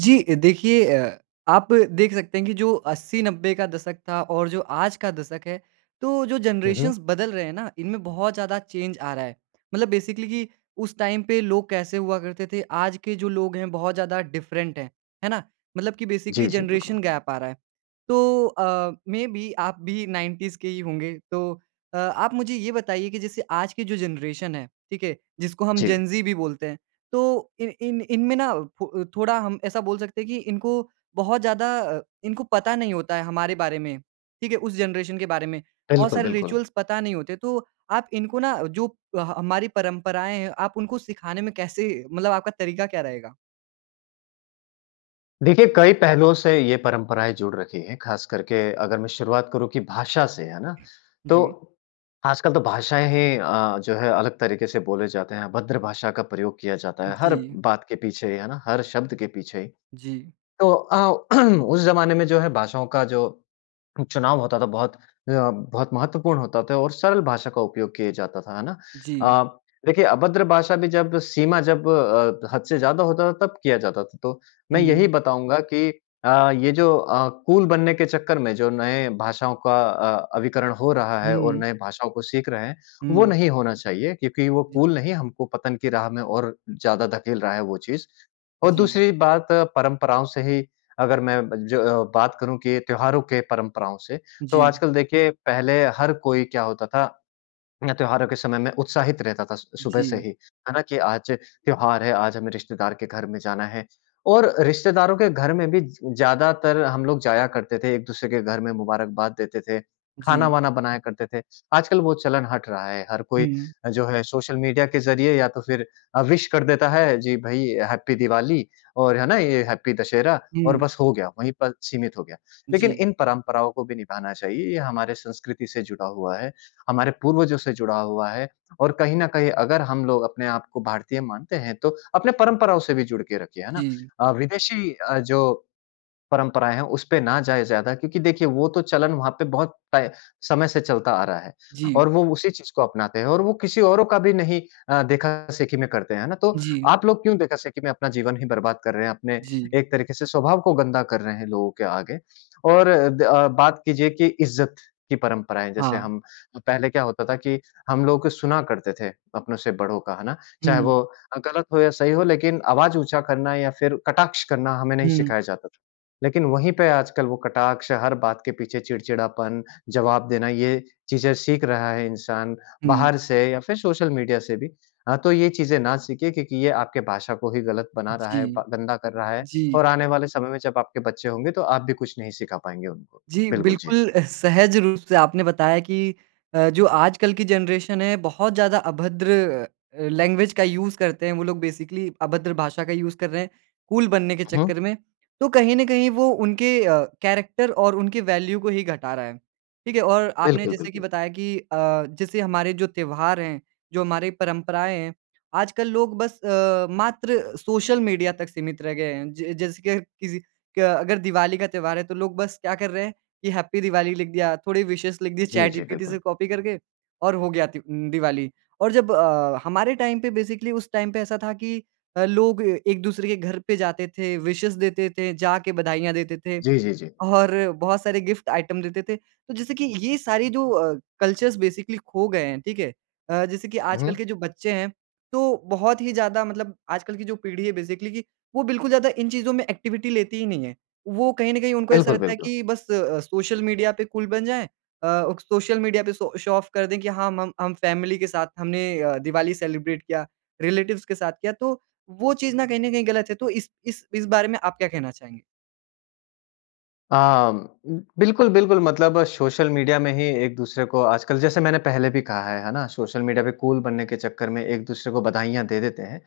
जी अ, देखिए अ, आप देख सकते हैं कि जो 80-90 का दशक था और जो आज का दशक है, तो जो हुँ, हुँ। जनरेशन्स बदल रहे हैं ना, इनमें बहुत ज़्यादा चेंज आ रहा है मतलब बेसिकली कि उस टाइम पे लोग कैसे हुआ करते थे, आज के जो लोग हैं बहुत ज़्यादा डिफ़रेंट हैं। है ना? मतलब कि जी, बेसिकली जी, जनरेशन बिल्कुल। गैप आ रहा है। तो अ, मेबी आप भी 90s के ही होंगे तो अ, आप मुझे ये बताइए कि जैसे आज की जो जनरेशन है, ठीक है, जिसको हम जी। जेन-ज़ी भी बोलते हैं, तो इन इन इन में ना फ अ, थोड़ा हम ऐसा बोल सकते हैं कि इनको बहुत ज़्यादा अ, इनको पता नहीं होता है हमारे बारे में, ठीक है? उस जनरेशन के बारे में। बहुत बिल्कुल, सारे बिल्कुल। रिचुअल्स पता नहीं होते तो आप इनको ना जो अ, हमारी परंपराएँ हैं, आप उनको सिखाने में कैसे मतलब आपका तरीका क्या रहेगा? देखिए कई पहलुओं से ये परंपराएँ जुड़ रखी हैं, ख़ासकर के अगर मैं शुरुआत करूँ कि भाषा से, है ना? जी। तो आजकल तो भाषाएँ ही अ, जो है अलग तरीके से बोले जाते हैं, अभद्र भाषा का प्रयोग किया जाता है। हर जी। बात के पीछे ही, है ना? हर शब्द के पीछे ही। जी। तो अ, उस ज़माने में जो है भाषाओं का जो चुनाव होता था, बहुत अ, बहुत महत्वपूर्ण होता था और सरल भाषा का उपयोग किए जाता था, है ना? जी। अ, देखिए, अभद्र भाषा भी जब सीमा जब अ, हद से ज़्यादा होता था तब किया जाता था। तो मैं यही हुँ। बताऊँगा कि अ, ये जो अ, कूल बनने के चक्कर में जो नए भाषाओं का अ, अभिकरण हो रहा है और हुँ। नए भाषाओं को सीख रहे हैं, वो हुँ। नहीं होना चाहिए क्योंकि वो जी। कूल नहीं, हमको पतन की राह में और ज़्यादा धकेल रहा है वो चीज़। और जी। दूसरी बात परंपराओं से ही अगर मैं ब ज अ, बात करूँ कि त्योहारों के परंपराओं से। तो जी। आजकल देखिए पहले हर कोई क्या होता था, मैं त्योहारों के समय में उत्साहित रहता था स सुबह से जी। ही, है ना? कि, "आज त्योहार है, आज हमें रिश्तेदार के घर में जाना है।" और रिश्तेदारों के घर में भी ज ज़्यादातर हम लोग जाया करते थे, एक-दूसरे के घर में मुबारकबाद देते थे, जी। खाना-वाना बनाया करते थे। आजकल वो चलन हट रहा है। हर कोई हुँ। जो है सोशल मीडिया के ज़रिये या तो फिर अ, विश कर देता है। जी भई, हैप्पी दिवाली और है ना? ये हैप्पी दशहरा और हुँ। बस हो गया। वहीं पर सीमित हो गया। लेकिन जी। इन परंपराओं को भी निभाना चाहिए। ये हमारे संस्कृति से जुड़ा हुआ है, हमारे पूर्वजों से जुड़ा हुआ है और कहीं न कहीं अगर हम लोग अपने आप को भारतीय मानते हैं, तो अपने परंपराओं से भी जुड़ के रखिए। है ना? जी। अ, विदेशी अ, जो परंपराएँ हैं, उसपे ना जाएँ ज़्यादा क्योंकि देखिए, वो तो चलन वहाँ पे बहुत तय समय से चलता आ रहा है जी। और वो उसी चीज़ को अपनाते हैं और वो किसी औरों का भी नहीं अ, देखा-देखी में करते हैं। है ना? तो जी। आप लोग क्यों देखा-देखी में अपना जीवन ही बर्बाद कर रहे हैं, अपने जी। एक तरीके से स्वभाव को गंदा कर रहे हैं लोगों के आगे और द अ, बात कीजिए कि इज़्ज़त की परंपराएँ, जैसे हाँ। हम पहले क्या होता था कि हम लोग सुना करते थे अपनों से बड़ों का, है ना? चाहे हुँ। वो गलत हो या सही हो, लेकिन आवाज़ ऊँचा करना या फिर कटाक्ष करना हमें नहीं हुँ। सिखाया जाता था। लेकिन वहीं पे आजकल वो कटाक्ष, हर बात के पीछे चिड़चिड़ापन, जवाब देना, ये चीज़ें सीख रहा है इंसान हुँ। बाहर से या फिर सोशल मीडिया से भी। अ, तो ये चीज़ें ना सीखें क्योंकि ये आपके भाषा को ही गलत बना रहा जी। है, ब गंदा कर रहा है जी। और आने वाले समय में जब आपके बच्चे होंगे, तो आप भी कुछ नहीं सिखा पाएँगे उनको। जी, बिल्कुल, जी। बिल्कुल अ, सहज रूप से आपने बताया कि अ, जो आजकल की जनरेशन है, बहुत ज़्यादा अभद्र अ, लैंग्वेज का यूज़ करते हैं, वो लोग बेसिकली अभद्र भाषा का यूज़ कर रहे हैं कूल बनने के हुँ, हुँ। चक्कर में। तो कहीं न कहीं वो उनके अ, कैरेक्टर और उनकी वैल्यू को ही घटा रहा है। ठीक है? और आपने बिल्कुल, जैसे की बिल्कुल। बताया कि अ, जैसे हमारे जो त्योहार हैं, जो हमारी परंपराएँ हैं, आजकल लोग बस अ, मात्र सोशल मीडिया तक सीमित रह गए हैं। ज जैसे कि अ, किसी क अगर दिवाली का त्योहार है, तो लोग बस क्या कर रहे हैं कि हैप्पी दिवाली लिख दिया, थोड़े विशेज़ लिख दिए जी, चैट जी, जीपीटी से बिल्कुल। कॉपी करके और हो गया त्य उम, दिवाली और जब अ, हमारे टाइम पे बेसिकली उस टाइम पे ऐसा था कि अ, लोग एक-दूसरे के घर पे जाते थे, विशेज़ देते थे, जाके बधाइयाँ देते थे जी, जी, जी। और बहुत सारे गिफ़्ट आइटम देते थे। तो जैसे कि ये सारी जो अ, कल्चर्स बेसिकली खो गए हैं। ठीक है? अ, जैसे कि हुँ, आजकल हुँ। के जो बच्चे हैं, तो बहुत ही ज़्यादा मतलब आजकल की जो पीढ़ी है बेसिकली कि वो बिल्कुल ज़्यादा इन चीज़ों में एक्टिविटी लेती ही नहीं है। वो कहीं न कहीं उनको ऐसा बिल्कुल, रहता है बिल्कुल। कि बस अ, सोशल मीडिया पे कूल बन जाएँ। अ, क सोशल मीडिया पे सो शो ऑफ़ कर दें कि हाँ, मम हम फ़ैमिली के साथ हमने अ, दिवाली सेलिब्रेट किया, रिलेटिव्स के साथ किया। तो वो चीज़ ना कहीं न कहीं गलत है। तो इस इस इस बारे में आप क्या कहना चाहेंगे? आम बिल्कुल, बिल्कुल। मतलब सोशल मीडिया में ही एक दूसरे को आजकल जैसे मैंने पहले भी कहा है है ना? सोशल मीडिया पे कूल बनने के चक्कर में एक दूसरे को बधाइयाँ दे देते हैं।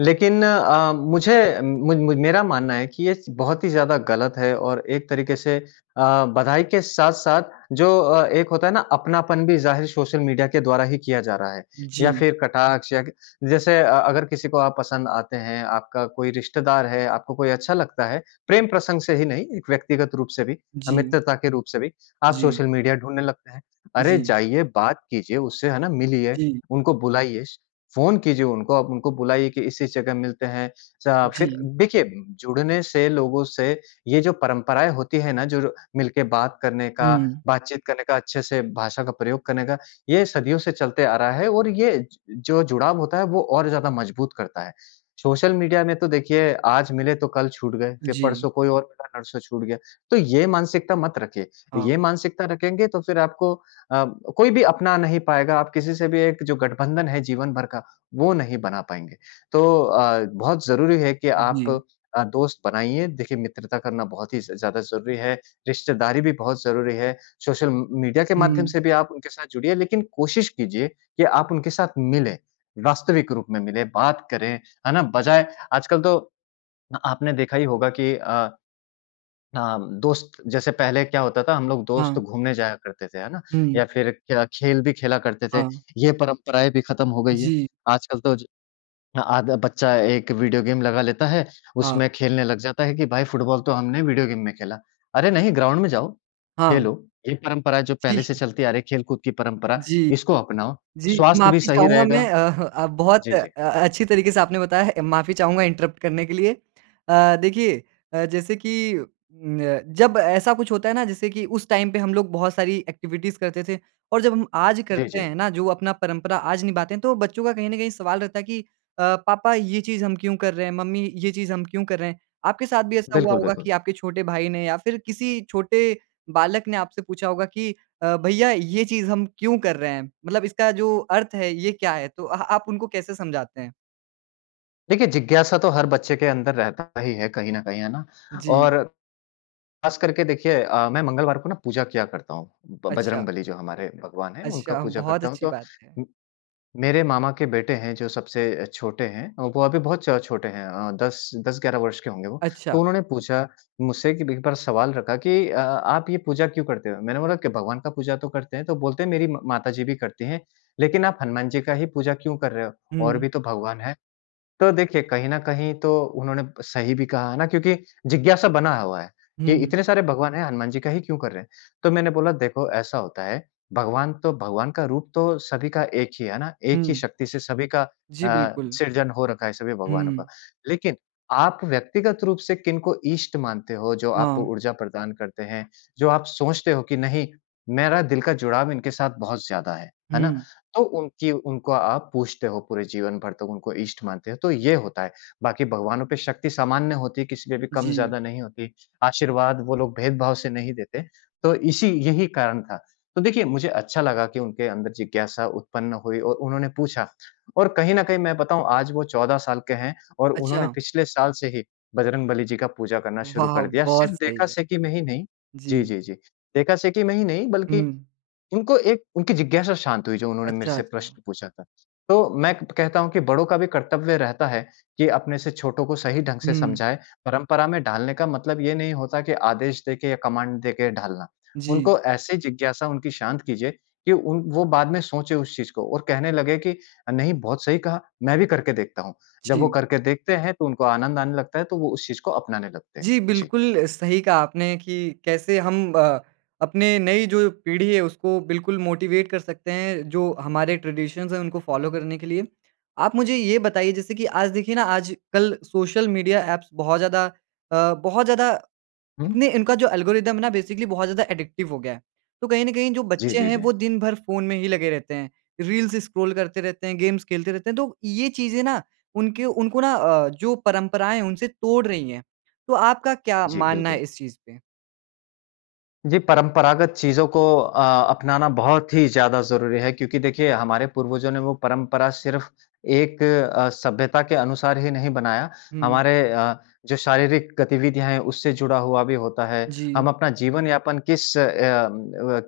लेकिन अ, मुझे म म मेरा मानना है कि ये स बहुत ही ज़्यादा ग़लत है। और एक तरीके से अ, बधाई के साथ-साथ जो अ, एक होता है ना अपनापन भी ज़ाहिर सोशल मीडिया के द्वारा ही किया जा रहा है। या जी। फिर कटाक्ष या ग जैसे अ, अगर किसी को आप पसंद आते हैं, आपका कोई रिश्तेदार है, आपको कोई अच्छा लगता है, प्रेम प्रसंग से ही नहीं, एक व्यक्तिगत रूप से भी अ, जी। मित्रता के रूप से भी आप जी। सोशल मीडिया ढूँढने लगते हैं। अरे जी। जाइए बात कीजिए उससे, है ना। मिलिए, जी। उनको बुलाइए, फ़ोन कीजिए उनको आप, उनको बुलाइए कि इस इस जगह मिलते हैं। चा फिर जी। देखिए जुड़ने से लोगों से ये जो परंपराएँ होती हैं ना जो र मिलके बात करने का, हुँ। बातचीत करने का, अच्छे से भाषा का प्रयोग करने का ये सदियों से चलते आ रहा है और ये ज जो जुड़ाव होता है वो और ज़्यादा मज़बूत करता है। सोशल मीडिया में तो देखिए आज मिले तो कल छूट गए फिर जी। परसों कोई और मिला नरसों छूट गया। तो ये मानसिकता मत रखिए। ये हाँ। मानसिकता रखेंगे तो फिर आपको अ, कोई भी अपना नहीं पाएगा। आप किसी से भी एक जो गठबंधन है जीवन भर का वो नहीं बना पाएँगे। तो अ, बहुत ज़रूरी है कि आप जी। अ, दोस्त बनाइए। देखिए मित्रता करना बहुत ही ज़ ज़्यादा ज़रूरी है। रिश्तेदारी भी बहुत ज़रूरी है। सोशल म मीडिया के माध्यम हुँ। से भी आप उनके साथ जुड़िए लेकिन कोशिश कीजिए कि आप उनके साथ मिलें। वास्तविक रूप में मिलें, बात करें, है ना। बजाए आजकल तो अ, आपने देखा ही होगा कि अ, हाँ, दोस्त जैसे पहले क्या होता था हम लोग हाँ। दोस्त घूमने जाया करते थे। है ना। या हुँ। फिर क्या खेल भी खेला करते थे, हाँ। ये परंपराएँ भी खत्म हो गई हैं। जी। आजकल तो ज आधा बच्चा एक वीडियो गेम लगा लेता है हाँ। उसमें खेलने लग जाता है कि भाई फ़ुटबॉल तो हमने वीडियो गेम में खेला। अरे नहीं ग्राउंड में जाओ, हाँ। खेलो। ये परंपरा जो पहले ठीक से है। चलती आ रही है खेलकूद की परंपरा, जी। इसको अपनाओ, जी स्वास्थ्य भी माफ़ी सही चाहूँगा मैं रहेगा अह, अ, बहुत जी, अ, जी। अच्छी तरीके से आपने बताया है। अ, माफ़ी चाहूँगा इन्टरप्ट करने के लिए। अ, देखिए अ, जैसे कि अ, जब ऐसा कुछ होता है ना जैसे कि उस टाइम पे हम लोग बहुत सारी एक्टिविटीज़ करते थे और जब हम आज जी, करते जी। हैं ना जो अपना परंपरा आज निभाते हैं तो बच्चों का कहीं ना कहीं सवाल रहता है कि अ, पापा ये चीज़ हम क्यों कर रहे हैं? मम्मी ये चीज़ हम क्यों कर रहे हैं? आपके साथ भी ऐसा हुआ बिल्कुल, होगा बिल्कुल। कि आपके छोटे भाई ने या फिर किसी छोटे बालक ने आपसे पूछा होगा कि अ, भैया ये चीज़ हम क्यों कर रहे हैं? मतलब इसका जो अर्थ है ये क्या है? तो अ आप उनको कैसे समझाते हैं? देखिए, जिज्ञासा तो हर बच्चे के अंदर रहता ही है कहीं न कहीं है ना? जी। और खास करके देखिए अ, मैं मंगलवार को ना पूजा किया करता हूँ, ब अच्छा। बजरंगबली जो हमारे भगवान हैं, उनका अच्छा, पूजा बहुत करता हूँ। अच्छी तो बात है। मेरे मामा के बेटे हैं जो सबसे छोटे हैं, वो अभी बहुत छ छोटे हैं अ, 10, 10-11 वर्ष के होंगे वो। अच्छा। तो उन्होंने पूछा मुझसे कि भी एक बार सवाल रखा कि, "अ, आप ये पूजा क्यों करते हो?" मैंने बोला कि, "भगवान का पूजा तो करते हैं," तो बोलते हैं, "मेरी म माता जी भी करती हैं, लेकिन आप हनुमान जी का ही पूजा क्यों कर रहे हो? और हुँ। भी तो भगवान हैं।" तो देखिए, कहीं न कहीं तो उन्होंने सही भी कहा है ना, क्योंकि जिज्ञासा बना हुआ है कि हुँ। इतने सारे भगवान हैं, हनुमान जी का ही क्यों कर रहे हैं? तो मैंने बोला, "देखो ऐसा होता है, भगवान तो भगवान का रूप तो सभी का एक ही है, है ना? एक ही हुँ। शक्ति से सभी का जी, अ, बिल्कुल। सृजन हो रखा है सभी भगवानों का। हुँ। लेकिन आप व्यक्तिगत रूप से किनको ईष्ट मानते हो जो आपको हाँ। ऊर्जा प्रदान करते हैं, जो आप सोचते हो कि नहीं, मेरा दिल का जुड़ाव इनके साथ बहुत ज़्यादा है। है ना? हुँ। तो उनकी उनको आप पूजते हो पूरे जीवन भर तक उनको इष्ट मानते हो, तो ये होता है। बाकी भगवानों पे शक्ति सामान्य होती है, किसी पे भी जी। कम-ज़्यादा नहीं होती। आशीर्वाद वो लोग भेदभाव से नहीं देते तो इसी यही कारण था।" तो देखिए, मुझे अच्छा लगा कि उनके अंदर जिज्ञासा उत्पन्न हुई और उन्होंने पूछा और कहीं न कहीं मैं बताऊँ आज वो 14 साल के हैं और उन्होंने अच्छा। पिछले साल से ही बजरंगबली जी का पूजा करना शुरू वाह! कर दिया। बहुत सिर्फ़ सही देखा है। से की में ही नहीं, जी, जी। जी, जी। देखा से की में ही नहीं बल्कि हुँ। उनको एक उनकी जिज्ञासा शाँत हुई जो उन्होंने मेरे अच्छा, से अच्छा। प्रश्न पूछा था। तो मैं कहता हूँ कि बड़ों का भी कर्तव्य रहता है कि अपने से छोटों को सही ढंग से हुँ। समझाए, परंपरा में डालने का मतलब ये नहीं होता कि आदेश देके या कमांड देके ढालना। जी। उनको ऐसे जिज्ञासा उनकी शाँत कीजिए कि उन वो बाद में सोचे उस चीज़ को और कहने लगे कि, "अ, नहीं बहुत सही कहा। मैं भी करके देखता हूँ।" जब वो जी। करके देखते हैं तो उनको आनंद आने लगता है तो वो उस चीज़ को अपनाने लगते हैं। जी, जी। बिल्कुल सही कहा आपने कि कैसे हम अ, अपने नई जो पीढ़ी है उसको बिल्कुल मोटिवेट कर सकते हैं, जो हमारे ट्रेडिशंस हैं उनको फॉलो करने के लिए। आप मुझे ये बताइए जैसे कि आज देखिए ना आजकल सोशल मीडिया एप्स बहुत ज़्यादा अ, बहुत ज़्यादा हुँ। इतने इनका जो एल्गोरिदम है ना बेसिकली बहुत ज़्यादा एडिक्टिव हो गया है। तो कहीं न कहीं जो जी, बच्चे जी, हैं जी। वो दिन भर फ़ोन में ही लगे रहते हैं। रील्स स्क्रॉल करते रहते हैं, गेम्स खेलते रहते हैं तो ये चीज़ें ना उनके उनको ना अ, जो परंपराएँ हैं उनसे तोड़ रही हैं। तो आपका क्या जी, मानना है बिल्कुल। इस चीज़ पे? जी परंपरागत चीज़ों को अ, अपनाना बहुत ही ज़्यादा ज़रूरी है। क्योंकि देखिए, हमारे पूर्वजों ने वो परंपरा सिर्फ़ एक अ, सभ्यता के अनुसार ही नहीं बनाया, हुँ। हमारे अ, जो शारीरिक गतिविधियाँ हैं उससे जुड़ा हुआ भी होता है। जी। हम अपना जीवन यापन किस अ अ,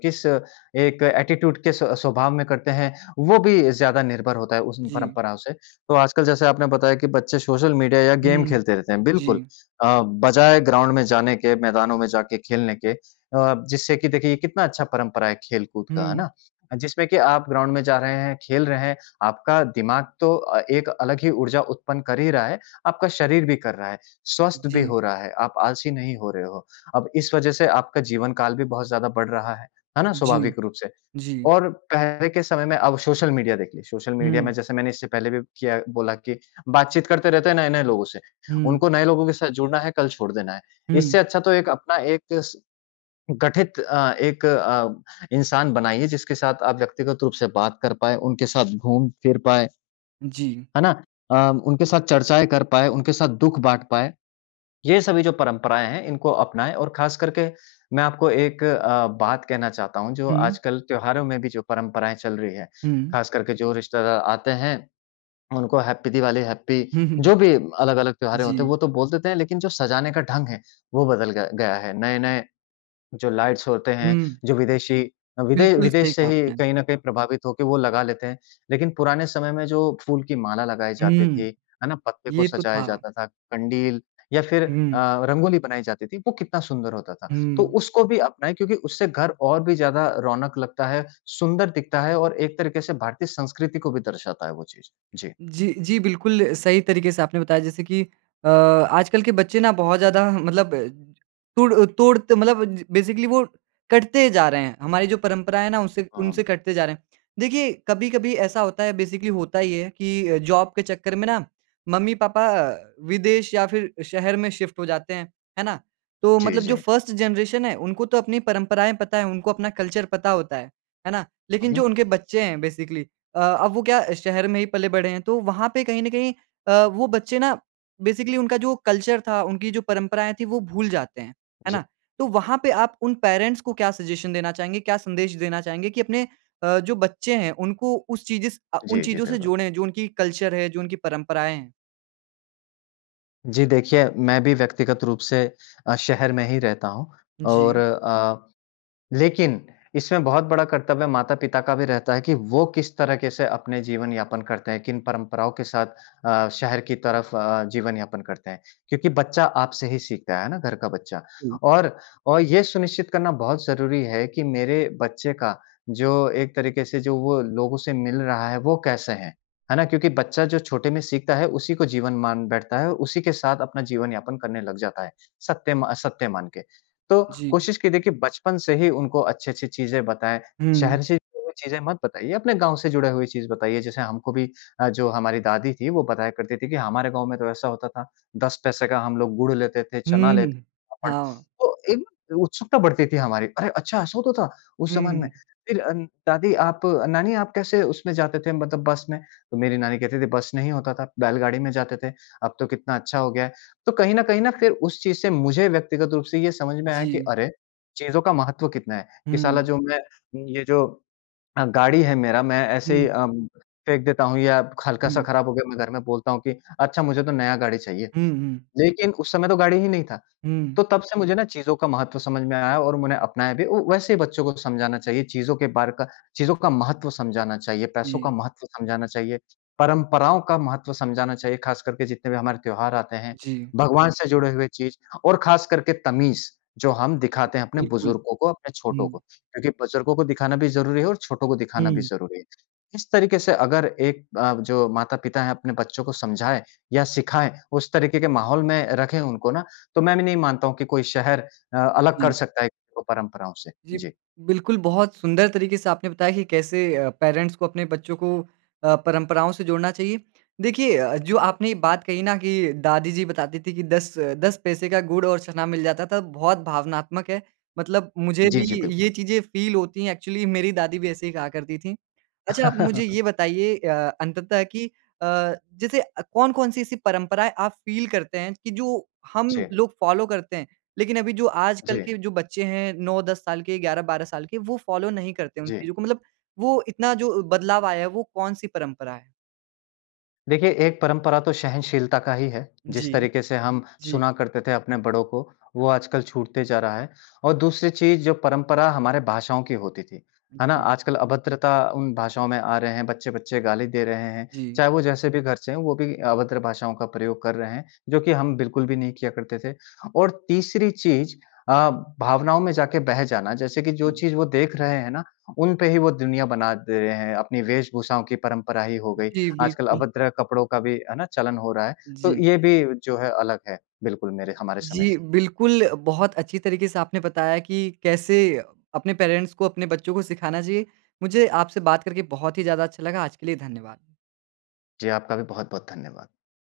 किस एक एटीट्यूड किस स्वभाव में करते हैं, वो भी ज़्यादा निर्भर होता है उस म जी। परंपराओं से। तो आजकल जैसे आपने बताया कि बच्चे सोशल मीडिया या गेम हुँ, खेलते रहते हैं, बिल्कुल। जी। अ, बजाय ग्राउंड में जाने के, मैदानों में जाके खेलने के, अ, जिससे कि देखिए ये कितना अच्छा परंपरा है खेलकूद का। है हुँ। ना? जिसमें कि आप ग्राउंड में जा रहे हैं, खेल रहे हैं, आपका दिमाग तो अ, एक अलग ही ऊर्जा उत्पन्न कर ही रहा है। आपका शरीर भी कर रहा है, स्वस्थ भी जी। हो रहा है। आप आलसी नहीं हो रहे हो। अब इस वजह से आपका जीवनकाल भी बहुत ज़्यादा बढ़ रहा है, है ना? जी, स्वाभाविक रूप से। जी। और पहले के समय में, अब सोशल मीडिया देख लें, सोशल मीडिया में हुँ। जैसे मैंने इससे पहले भी किया बोला कि बातचीत करते रहते हैं नए-नए लोगों से। हुँ। उनको नए लोगों के साथ जुड़ना है, कल छोड़ देना है। इससे हुँ। अच्छा तो एक अपना एक स गठित अ, एक अ, इंसान बनाइए जिसके साथ आप व्यक्तिगत रूप से बात कर पाएँ, उनके साथ घूम-फिर पाएँ। जी। है ना? अ, उनके साथ चर्चाएँ कर पाएँ, उनके साथ दुःख बाँट पाएँ। ये सभी जो परंपराएँ हैं, इनको अपनाएँ और खास करके मैं आपको एक अ, बात कहना चाहता हूँ जो हुँ। आजकल त्योहारों में भी जो परंपराएँ चल रही हैं, हुँ। खास करके जो रिश्तेदार आते हैं, उनको हैप्पी दिवाली, हैप्पी, हुँ, हुँ। जो भी अलग-अलग त्योहारें होते हैं, वो जी। तो बोल देते हैं, लेकिन जो सजाने का ढंग है वो बदल ग गया है। नए-नए जो लाइट्स होते हैं, हुँ। जो विदेशी अ, विदे बिल्कुल, सही विदेश से कहा ही आपने। कहीं न कहीं प्रभावित होके वो लगा लेते हैं। लेकिन पुराने समय में जो फूल की माला लगाई जाती हुँ। थी, है ना? पत्ते को ये तो सजाया था। जाता था, कंडील या फिर अ, हुँ। रंगोली बनाई जाती थी, वो कितना सुंदर होता था। तो हुँ। उसको भी अपनाएँ क्योंकि उससे घर और भी ज़्यादा रौनक लगता है, सुंदर दिखता है और एक तरीके से भारतीय संस्कृति को भी दर्शाता है वो चीज़। जी। जी, जी बिल्कुल सही तरीके से आपने बताया जैसे कि अ, आजकल के बच्चे ना बहुत ज़्यादा मतलब तुड़ अ, तुड़त मतलब बेसिकली वो कटते जा रहे हैं। हमारे जो परंपरा है ना, उससे उनसे हाँ। कटते जा रहे हैं। देखिए कभी-कभी ऐसा होता है बेसिकली होता ये है कि जॉब के चक्कर में ना, मम्मी-पापा विदेश या फिर शहर में शिफ्ट हो जाते हैं। है ना? तो जी, मतलब जो जी। फर्स्ट जनरेशन है, उनको तो अपनी परंपराएँ पता है, उनको अपना कल्चर पता होता है। है ना? हुँ, लेकिन जो हुँ। उनके बच्चे हैं बेसिकली अ, अब वो क्या शहर में ही पले बड़े हैं, तो वहाँ पे कहीं न कहीं अ, वो बच्चे ना बेसिकली उनका जो कल्चर था, उनकी जो परंपराएँ थीं वो भूल जाते हैं। है जी। ना? तो वहाँ पे आप उन पेरेंट्स को क्या सजेशन देना चाहेंगे? क्या संदेश देना चाहेंगे? कि अपने अ, जो बच्चे हैं उनको उस चिजस अ, उन जी, जी, चीज़ों से बिल्कुल। जोड़ें, जो उनकी कल्चर है, जो उनकी परंपराएँ हैं। जी देखिए, मैं भी व्यक्तिगत रूप से अ, शहर में ही रहता हूँ और जी। अ, लेकिन इसमें बहुत बड़ा कर्तव्य माता-पिता का भी रहता है कि वो किस तरीके से अपने जीवन यापन करते हैं, किन परंपराओं के साथ अ, शहर की तरफ अ, जीवन यापन करते हैं। क्योंकि बच्चा आपसे ही सीखता है, है ना? घर का बच्चा। हुँ। और अ, ये सुनिश्चित करना बहुत ज़रूरी है कि मेरे बच्चे का जो एक तरीके से जो वो लोगों से मिल रहा है वो कैसे हैं? है ना? क्योंकि बच्चा जो छोटे में सीखता है, उसी को जीवन मान बैठता है, उसी के साथ अपना जीवन यापन करने लग जाता है, सत्य मा सत्य मान के। तो जी। कोशिश कि देखिए बचपन से ही उनको अच्छी-अच्छी चीज़ें बताएँ। हुँ। शहर से जुड़ी हुई चीज़ें मत बताइए, अपने गाँव से जुड़े हुए चीज़ बताइए जैसे हमको भी अ, जो हमारी दादी थी, वो बताया करती थी कि, हमारे गाँव में तो ऐसा होता था। 10 पैसे का हम लोग गुड़ लेते थे, चना हुँ, लेते हुँ। थे। [unintelligible] हाँ। तो एक उत्सुकता बढ़ती थी हमारी, "अरे! अच्छा ऐसा होता था उस हुँ, हुँ, ज़माने में? हुँ। फिर दादी आप नानी आप कैसे उसमें जाते थे मतलब बस में?" तो मेरी नानी कहती थी, "बस नहीं होता था, बैलगाड़ी में जाते थे, अब तो कितना अच्छा हो गया है।" तो कहीं न कहीं ना फिर उस चीज़ से मुझे व्यक्तिगत रूप से ये समझ में आया कि जी। अरे, चीज़ों का महत्व कितना है? कि साला हुँ। जो मैं ये जो अ, गाड़ी है मेरा मैं ऐसे ही हुँ। अ, फेंक देता हूँ या हल्का-सा हुँ। खराब हो गया मैं घर में बोलता हूँ कि, "अच्छा मुझे तो नया गाड़ी चाहिए।" हुँ, हुँ। लेकिन उस समय तो गाड़ी ही नहीं था। हुँ। तो तब से मुझे ना चीज़ों का महत्व समझ में आया और मैंने अपनाया भी वू वैसे ही बच्चों को समझाना चाहिए, चीज़ों के बारे का चीज़ों का महत्व समझाना चाहिए, पैसों का जी। महत्व समझाना चाहिए, परंपराओं का महत्व समझाना चाहिए, खास करके जितने भी हमारे त्योहार आते हैं, जी। भगवान से जुड़े हुए चीज़ और खासकर के तमीज़, जो हम दिखाते हैं अपने बिल्कुल, बुजुर्गों को, अपने छोटों को। हुँ। क्योंकि बुजुर्गों को दिखाना भी ज़रूरी है और छोटों को दिखाना भी हुँ। ज़रूरी है। इस तरीके से अगर एक अ, जो माता-पिता हैं अपने बच्चों को समझाएँ या सिखाएँ, उस तरीके के माहौल में रखें उनको ना, तो मैं भी नहीं मानता हूँ कि कोई शहर अ, अलग कर जी। सकता है इनको परंपराओं से। जी, जी। बिल्कुल बहुत सुंदर तरीके से आपने बताया कि कैसे अ, पेरेंट्स को अपने बच्चों को अ, परंपराओं से जोड़ना चाहिए। देखिए अ अ, जो आपने ये बात कही ना कि दादी जी बताती थी कि 10-10 पैसे का गुड़ और चना मिल जाता था बहुत भावनात्मक है मतलब मुझे भी जी, जी, ये बिल्कुल। चीज़ें फील होती हैं। एक्चुअली मेरी दादी भी ऐसे ही कहा करती थी। अच्छा, आप मुझे ये बताइए अ, अंततः कि अ, जैसे कौन-कौन सी ऐसी परंपराएँ आप फील करते हैं कि जो हम जी। लोग फॉलो करते हैं। लेकिन अभी जो आजकल जी। के जो बच्चे हैं। 9-10 साल के, 11-12 साल के वो फॉलो नहीं करते उन जी। चीज़ों को मतलब वो इतना जो बदलाव आया है वो कौन-सी परंपरा है? देखिए एक परंपरा तो सहनशीलता का ही है। जिस जी, तरीके से हम जी। सुना करते थे अपने बड़ों को वो आजकल छूटते जा रहा है। और दूसरी चीज़ जो परंपरा हमारे भाषाओं की होती थी, है ना? जी। आजकल अभद्रता उन भाषाओं में आ रहे हैं, बच्चे-बच्चे गाली दे रहे हैं। जी। चाहे वो जैसे भी घर से हैं वो भी अभद्र भाषाओं का प्रयोग कर रहे हैं, जो कि हम बिल्कुल भी नहीं किया करते थे। और तीसरी चीज़ अ, भावनाओं में जाकर बह जाना जैसे कि जो चीज़ वो देख रहे हैं ना उनपे ही वो दुनिया बना दे रहे हैं। अपनी वेशभूषाओं की परंपरा ही हो गयी। जी, आजकल बिल्कुल। अभद्र कपड़ों का भी, है ना? चलन हो रहा है। तो जी। ये भी जो है अलग है बिल्कुल मेरे हमारे समय से। जी, बिल्कुल। बहुत अच्छी तरीके से आपने बताया कि कैसे अपने पेरेंट्स को अपने बच्चों को सिखाना चाहिए। मुझे आपसे बात करके बहुत ही ज़्यादा अच्छा लगा। आज के लिए धन्यवाद। जी, आपका भी बहुत-बहुत धन्यवाद।